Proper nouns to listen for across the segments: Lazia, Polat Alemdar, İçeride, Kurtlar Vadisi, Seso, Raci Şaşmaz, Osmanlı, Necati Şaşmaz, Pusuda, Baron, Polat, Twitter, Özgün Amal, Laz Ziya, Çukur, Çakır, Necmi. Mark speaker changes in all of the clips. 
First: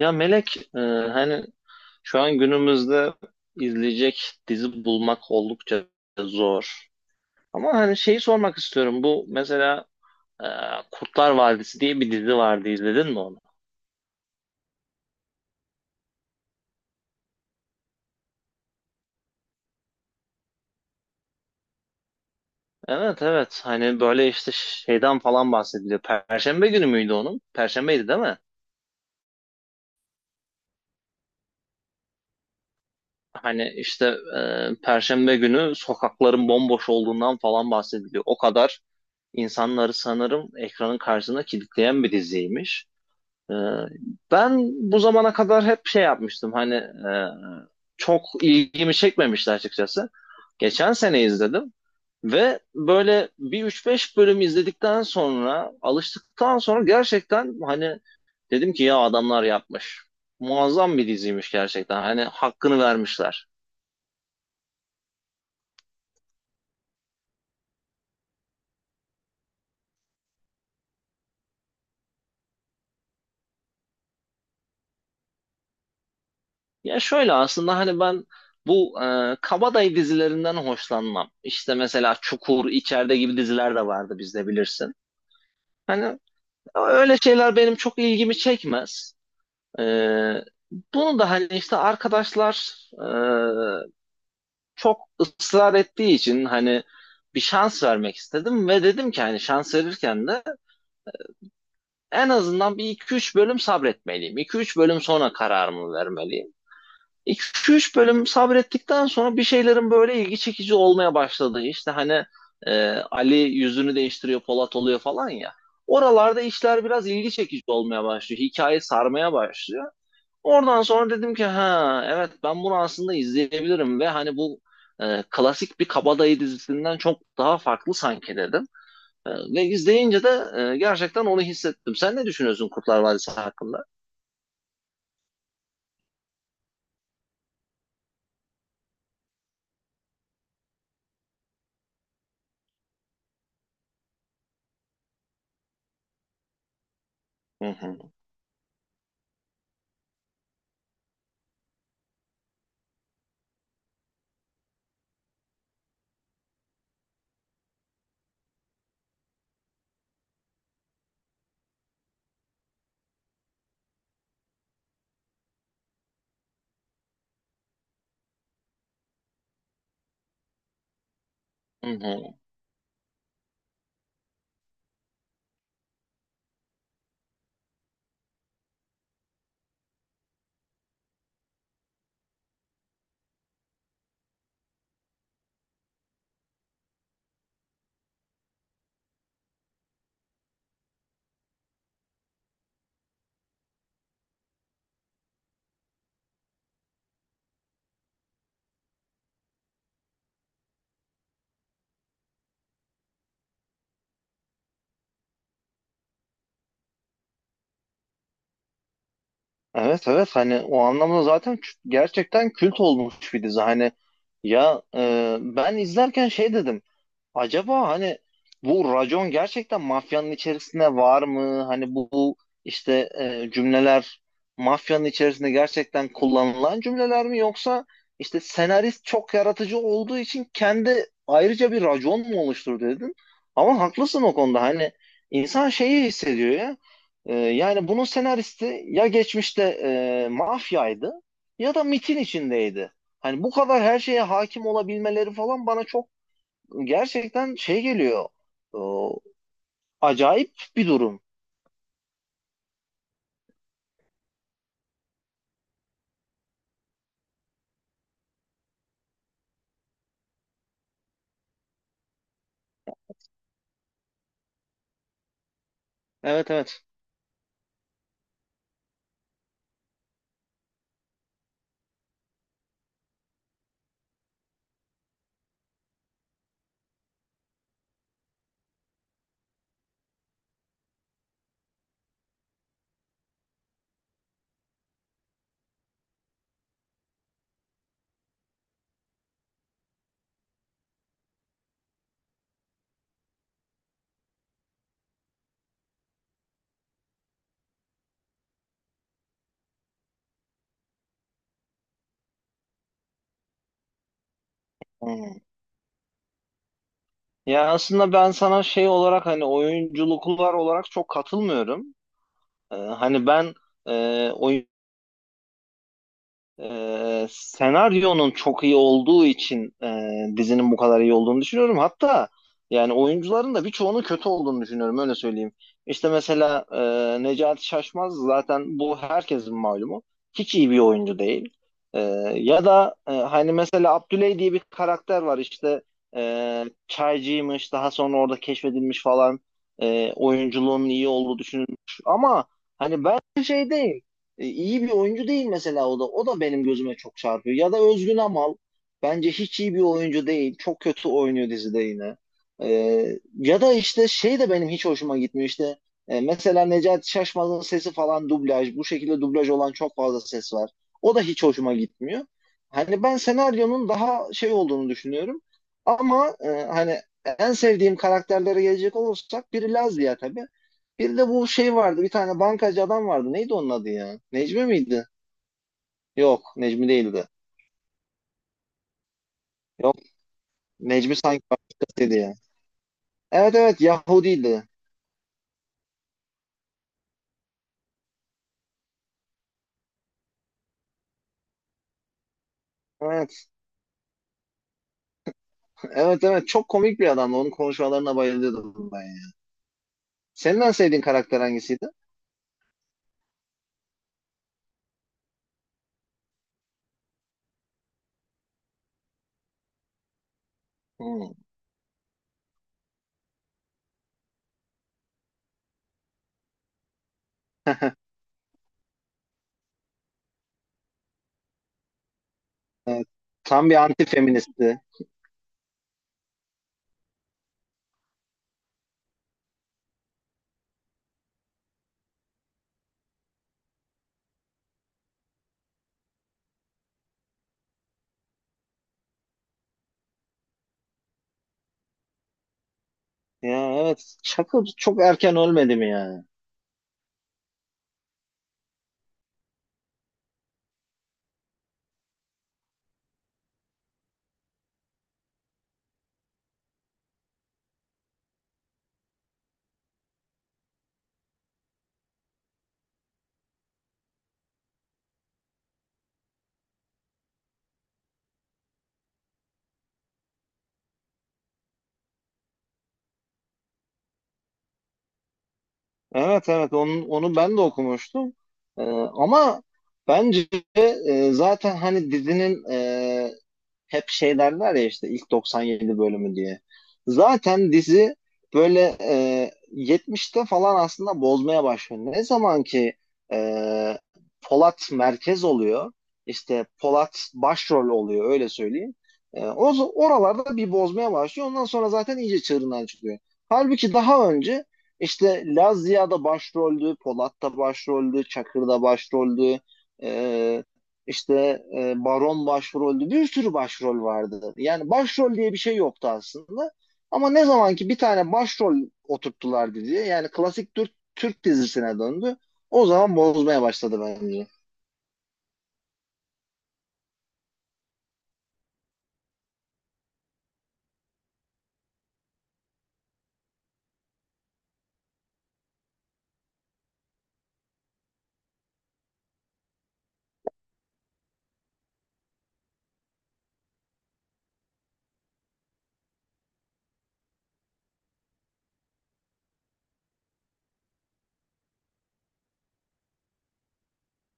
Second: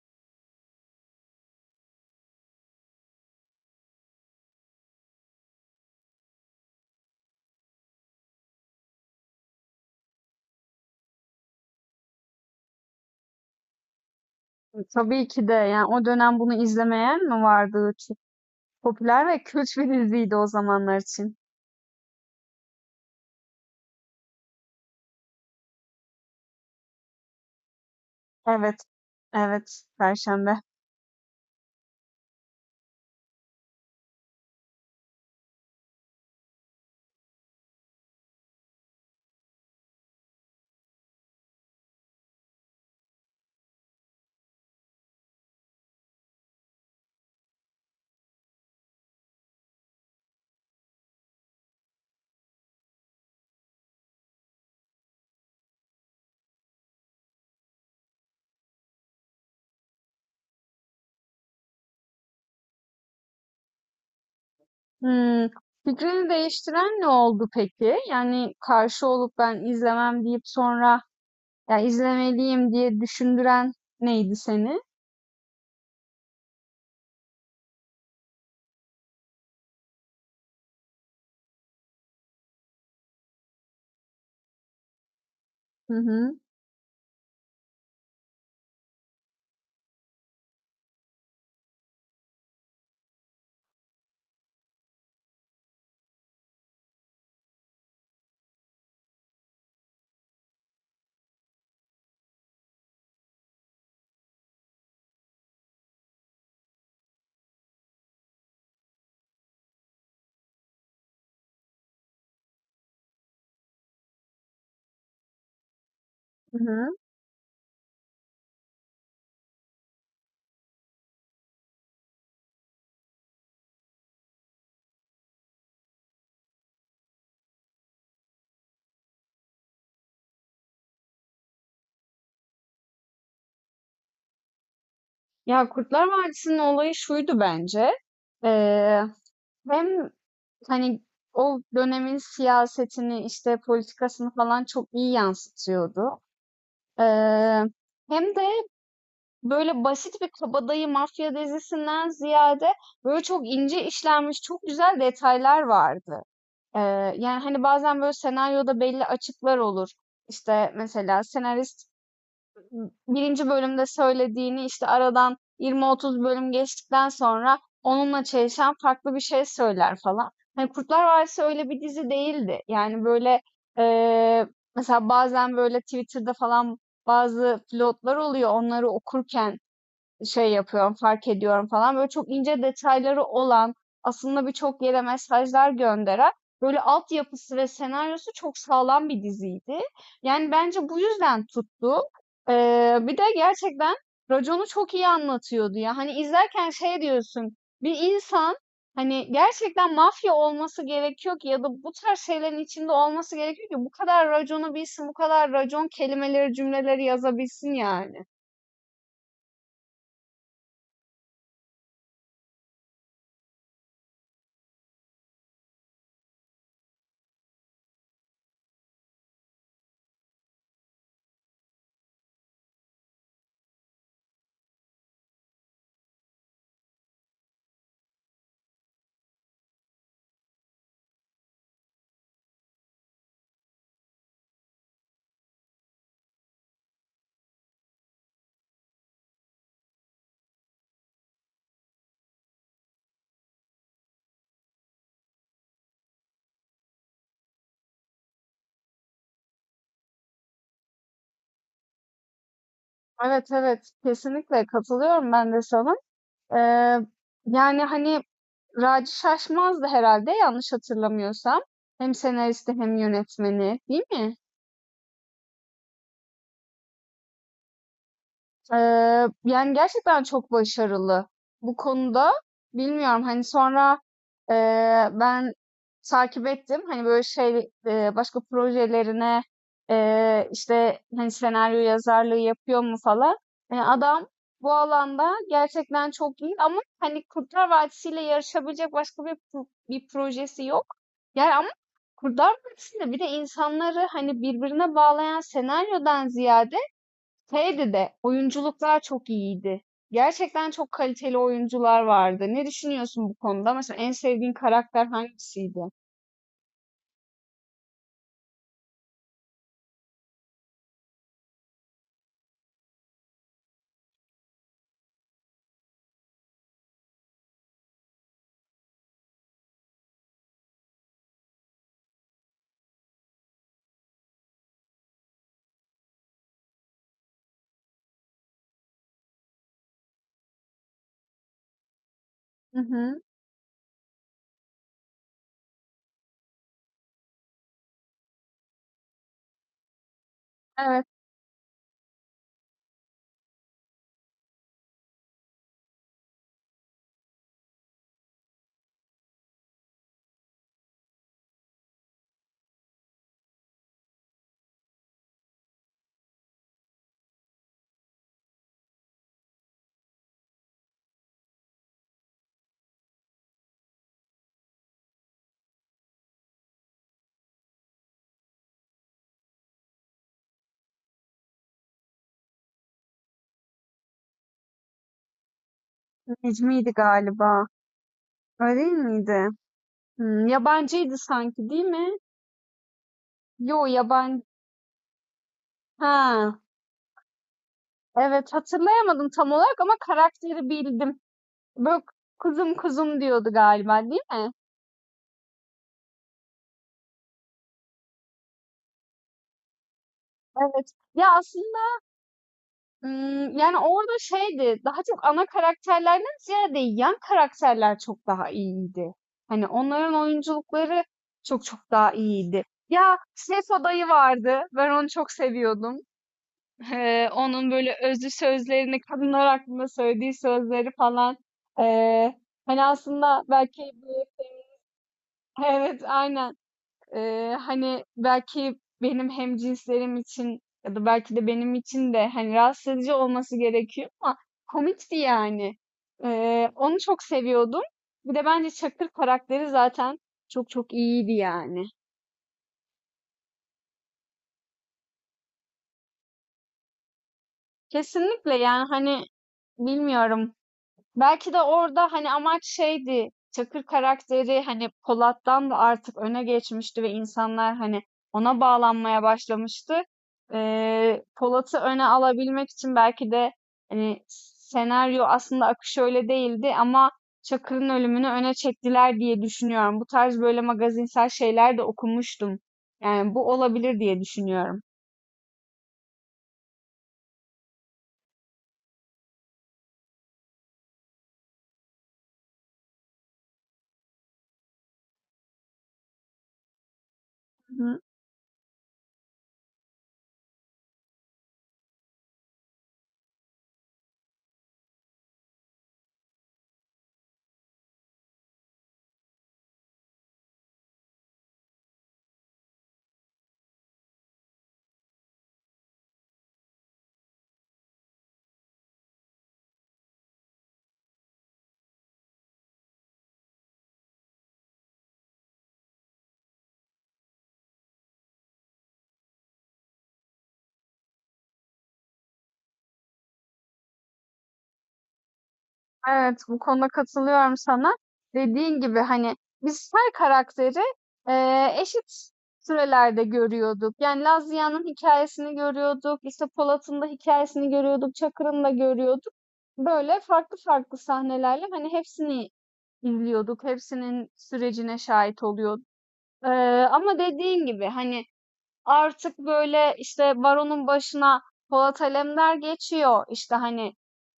Speaker 1: Ya Melek, hani şu an günümüzde izleyecek dizi bulmak oldukça zor. Ama hani şeyi sormak istiyorum. Bu mesela e, Kurtlar Vadisi diye bir dizi vardı. İzledin mi onu?
Speaker 2: Tabii ki de yani o dönem bunu izlemeyen mi vardı? Çok popüler ve kült bir diziydi o zamanlar için.
Speaker 1: Evet, evet. Hani böyle işte şeyden falan bahsediliyor. Perşembe günü müydü onun? Perşembeydi değil mi?
Speaker 2: Evet, evet, Perşembe.
Speaker 1: Hani işte Perşembe günü sokakların bomboş olduğundan falan bahsediliyor. O kadar insanları sanırım ekranın karşısına kilitleyen bir diziymiş. Ee, ben bu zamana kadar hep şey yapmıştım hani çok ilgimi çekmemişti açıkçası. Geçen sene izledim ve böyle bir üç beş bölüm izledikten sonra alıştıktan sonra gerçekten hani dedim ki ya adamlar yapmış. Muazzam bir diziymiş gerçekten hani hakkını vermişler.
Speaker 2: Hmm, Fikrini değiştiren ne oldu peki? Yani karşı olup ben izlemem deyip sonra ya izlemeliyim diye düşündüren neydi seni?
Speaker 1: Ya şöyle aslında hani ben bu kabadayı dizilerinden hoşlanmam. İşte mesela Çukur, İçeride gibi diziler de vardı bizde bilirsin.
Speaker 2: Hı
Speaker 1: Hani
Speaker 2: hı,
Speaker 1: ama öyle şeyler benim çok ilgimi çekmez. Ee, bunu da hani işte arkadaşlar e, çok ısrar ettiği için hani bir şans vermek istedim ve dedim ki hani şans verirken de en azından bir iki üç bölüm sabretmeliyim. İki üç bölüm sonra kararımı vermeliyim. 2-3 bölüm sabrettikten sonra bir şeylerin böyle ilgi çekici olmaya başladı. İşte hani Ali yüzünü değiştiriyor, Polat oluyor falan ya. Oralarda
Speaker 2: hı
Speaker 1: işler
Speaker 2: hı.
Speaker 1: biraz ilgi çekici olmaya başlıyor. Hikaye sarmaya başlıyor. Oradan sonra dedim ki ha evet ben bunu aslında izleyebilirim ve hani bu klasik bir kabadayı dizisinden çok daha farklı sanki dedim. Ve izleyince de gerçekten onu hissettim. Sen ne düşünüyorsun Kurtlar Vadisi hakkında?
Speaker 2: Ya Kurtlar Vadisi'nin olayı şuydu bence. Ee, Hem hani o dönemin siyasetini işte politikasını falan çok iyi yansıtıyordu. Eee,
Speaker 1: Hı hı.
Speaker 2: Hem de böyle basit bir kabadayı mafya dizisinden ziyade böyle çok ince işlenmiş çok güzel detaylar vardı. Yani hani bazen böyle senaryoda belli açıklar olur. İşte mesela senarist birinci bölümde söylediğini işte aradan 20-30 bölüm geçtikten sonra onunla çelişen farklı bir şey söyler falan. Hani Kurtlar Vadisi öyle bir
Speaker 1: Hı
Speaker 2: dizi
Speaker 1: hı.
Speaker 2: değildi. Yani böyle eee, mesela bazen böyle Twitter'da falan bazı pilotlar oluyor. Onları okurken şey yapıyorum, fark ediyorum falan. Böyle çok ince detayları olan, aslında birçok yere mesajlar gönderen, böyle altyapısı ve senaryosu çok sağlam bir diziydi. Yani bence bu yüzden tuttu. Bir de gerçekten raconu çok iyi anlatıyordu ya. Hani izlerken şey diyorsun, bir insan hani gerçekten mafya olması gerekiyor ki ya da bu tarz şeylerin içinde olması gerekiyor ki bu kadar raconu bilsin, bu kadar racon kelimeleri, cümleleri yazabilsin yani.
Speaker 1: Evet, evet, hani o anlamda zaten gerçekten kült olmuş bir dizi. Hani ya ben izlerken şey dedim. Acaba hani bu racon gerçekten mafyanın içerisinde var mı? Hani bu, bu işte cümleler mafyanın içerisinde gerçekten kullanılan cümleler mi yoksa işte senarist çok yaratıcı olduğu için kendi ayrıca bir racon mu oluşturdu dedin? Ama haklısın o konuda. Hani insan şeyi hissediyor ya. Yani bunun senaristi ya geçmişte mafyaydı ya da MIT'in içindeydi. Hani bu kadar her şeye hakim olabilmeleri falan bana çok gerçekten şey geliyor. O, acayip bir durum.
Speaker 2: Evet, evet. Kesinlikle katılıyorum ben de sana. Eee, Yani hani Raci Şaşmaz'dı herhalde yanlış hatırlamıyorsam. Hem senaristi hem yönetmeni değil mi?
Speaker 1: Evet, evet.
Speaker 2: Yani gerçekten çok başarılı bu konuda. Bilmiyorum hani sonra ben takip ettim. Hani böyle şey, başka projelerine, işte hani senaryo yazarlığı yapıyor mu falan. Yani adam bu alanda gerçekten çok iyi ama hani Kurtlar Vadisi'yle yarışabilecek başka bir projesi yok. Yani ama Kurtlar Vadisi'nde bir de insanları hani birbirine bağlayan senaryodan ziyade şeydi de oyunculuklar çok iyiydi. Gerçekten çok kaliteli oyuncular vardı. Ne düşünüyorsun bu konuda? Mesela en sevdiğin karakter
Speaker 1: Hmm.
Speaker 2: hangisiydi?
Speaker 1: Ya aslında ben sana şey olarak hani oyunculuklar olarak çok katılmıyorum. Hani e, senaryonun çok iyi olduğu için dizinin bu kadar iyi olduğunu düşünüyorum. Hatta yani oyuncuların da birçoğunun kötü olduğunu düşünüyorum öyle söyleyeyim. İşte mesela Necati Şaşmaz zaten bu herkesin malumu. Hiç iyi bir oyuncu değil. E, ya
Speaker 2: Hı
Speaker 1: da
Speaker 2: hı.
Speaker 1: hani mesela Abdüley diye bir karakter var işte çaycıymış daha sonra orada keşfedilmiş falan. Oyunculuğunun
Speaker 2: Evet,
Speaker 1: iyi olduğu düşünülmüş. Ama hani ben şey değil. İyi bir oyuncu değil mesela o da. O da benim gözüme çok çarpıyor. Ya da Özgün Amal bence hiç iyi bir oyuncu değil. Çok kötü oynuyor dizide yine. E, ya da işte şey de benim hiç hoşuma gitmiyor işte. Mesela Necati Şaşmaz'ın sesi falan dublaj. Bu şekilde dublaj olan çok fazla ses var. O da hiç hoşuma gitmiyor. Hani ben senaryonun daha şey olduğunu düşünüyorum. Ama hani en sevdiğim karakterlere gelecek olursak biri Lazia tabii. Bir de bu şey vardı. Bir tane bankacı adam vardı. Neydi onun adı ya? Necmi miydi? Yok, Necmi
Speaker 2: Necmi'ydi
Speaker 1: değildi.
Speaker 2: galiba. Öyle değil miydi?
Speaker 1: Yok,
Speaker 2: Hmm,
Speaker 1: Necmi
Speaker 2: yabancıydı
Speaker 1: sanki
Speaker 2: sanki, değil mi?
Speaker 1: başkasıydı ya. Evet, evet,
Speaker 2: Yo, yabancı.
Speaker 1: Yahudiydi.
Speaker 2: Ha, evet hatırlayamadım tam olarak ama karakteri bildim. Böyle kuzum kuzum
Speaker 1: Evet.
Speaker 2: diyordu galiba, değil mi?
Speaker 1: Evet, evet, çok komik bir adamdı. Onun konuşmalarına bayılıyordum ben ya. Senin en
Speaker 2: Evet.
Speaker 1: sevdiğin
Speaker 2: Ya
Speaker 1: karakter
Speaker 2: aslında
Speaker 1: hangisiydi?
Speaker 2: Yani, orada şeydi, daha çok ana karakterlerden ziyade yan karakterler çok daha iyiydi. Hani, onların oyunculukları
Speaker 1: Hmm.
Speaker 2: çok çok daha iyiydi. Ya, Seso dayı vardı. Ben onu çok seviyordum. Onun böyle özlü sözlerini, kadınlar hakkında söylediği sözleri falan. Eee, Hani, aslında
Speaker 1: Tam bir
Speaker 2: belki bir
Speaker 1: anti-feministti.
Speaker 2: evet, aynen. Hani, belki benim hem cinslerim için ya da belki de benim için de, hani, rahatsız edici olması gerekiyor ama komikti yani. Onu çok seviyordum. Bir de bence Çakır karakteri zaten çok çok iyiydi yani.
Speaker 1: Ya evet. Çakır çok erken ölmedi mi yani?
Speaker 2: Kesinlikle yani, hani, bilmiyorum. Belki de orada, hani, amaç şeydi, Çakır karakteri, hani, Polat'tan da artık öne geçmişti ve insanlar, hani, ona bağlanmaya başlamıştı. Polat'ı öne alabilmek için belki de, hani, senaryo aslında akışı öyle değildi ama Çakır'ın ölümünü öne çektiler diye düşünüyorum. Bu tarz böyle magazinsel şeyler de okumuştum. Yani, bu olabilir diye düşünüyorum.
Speaker 1: Evet, evet, onu, onu ben de okumuştum. Ama bence zaten hani dizinin hep şey derler ya işte ilk 97 bölümü diye. Zaten
Speaker 2: Hı,
Speaker 1: dizi böyle 70'te falan aslında bozmaya başlıyor. Ne zaman ki e, Polat merkez oluyor, işte Polat başrol oluyor öyle söyleyeyim. O oralarda bir bozmaya başlıyor. Ondan sonra zaten iyice çığırından çıkıyor. Halbuki daha önce işte Laz Ziya da başroldü, Polat da başroldü, Çakır da başroldü. E, işte Baron başroldü. Bir sürü başrol vardı. Yani başrol diye bir şey yoktu aslında. Ama ne zaman ki bir tane başrol oturttular diye yani klasik Türk, Türk dizisine döndü. O zaman bozmaya başladı bence.
Speaker 2: evet, bu konuda katılıyorum sana. Dediğin gibi hani biz her karakteri eşit sürelerde görüyorduk. Yani Laz Ziya'nın hikayesini görüyorduk, işte Polat'ın da hikayesini görüyorduk, Çakır'ın da görüyorduk. Böyle farklı farklı sahnelerle hani hepsini izliyorduk, hepsinin sürecine şahit oluyorduk. Eee, Ama dediğin gibi hani artık böyle işte Baron'un başına Polat Alemdar geçiyor. İşte hani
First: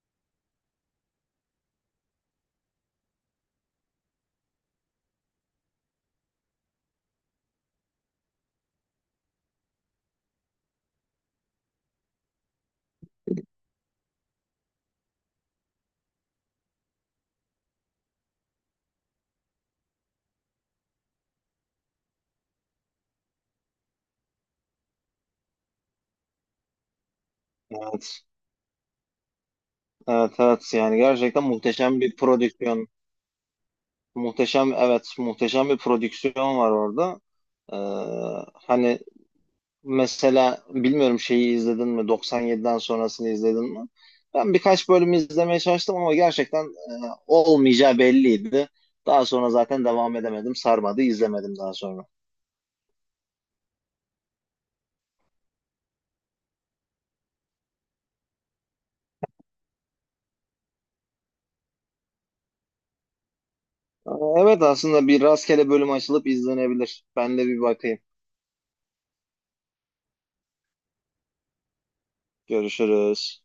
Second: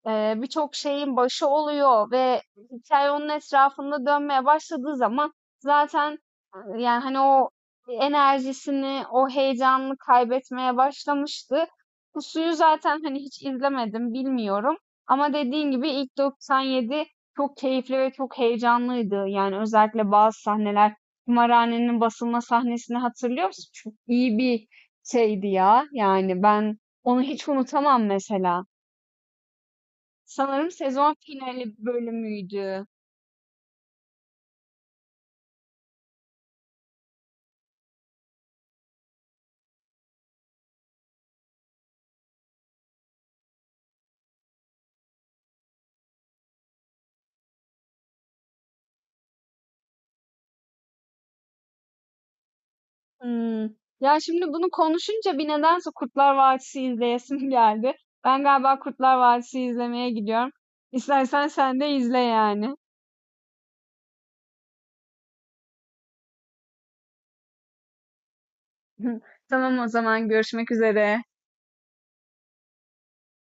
Speaker 2: birçok şeyin başı oluyor ve hikaye onun etrafında dönmeye başladığı zaman zaten yani hani o enerjisini, o heyecanını kaybetmeye başlamıştı. Pusuyu zaten hani hiç izlemedim, bilmiyorum. Ama dediğin gibi ilk 97 çok keyifli ve çok heyecanlıydı. Yani özellikle bazı sahneler Kumarhanenin basılma sahnesini hatırlıyor musun? Çok iyi bir şeydi ya. Yani ben onu hiç unutamam
Speaker 1: Evet.
Speaker 2: mesela.
Speaker 1: Evet,
Speaker 2: Sanırım
Speaker 1: evet, yani
Speaker 2: sezon
Speaker 1: gerçekten
Speaker 2: finali
Speaker 1: muhteşem bir
Speaker 2: bölümüydü.
Speaker 1: prodüksiyon. Muhteşem, evet, muhteşem bir prodüksiyon var orada. Ee, hani mesela bilmiyorum şeyi izledin mi? 97'den sonrasını izledin mi? Ben birkaç bölüm izlemeye çalıştım ama gerçekten olmayacağı belliydi. Daha sonra zaten devam edemedim. Sarmadı, izlemedim daha sonra.
Speaker 2: Hmm. Ya şimdi bunu konuşunca bir nedense Kurtlar Vadisi izleyesim geldi. Ben galiba Kurtlar Vadisi izlemeye gidiyorum. İstersen sen de izle yani.
Speaker 1: Aa, evet, aslında bir rastgele bölüm açılıp izlenebilir. Ben de bir bakayım.
Speaker 2: Tamam o zaman görüşmek üzere.
Speaker 1: Görüşürüz.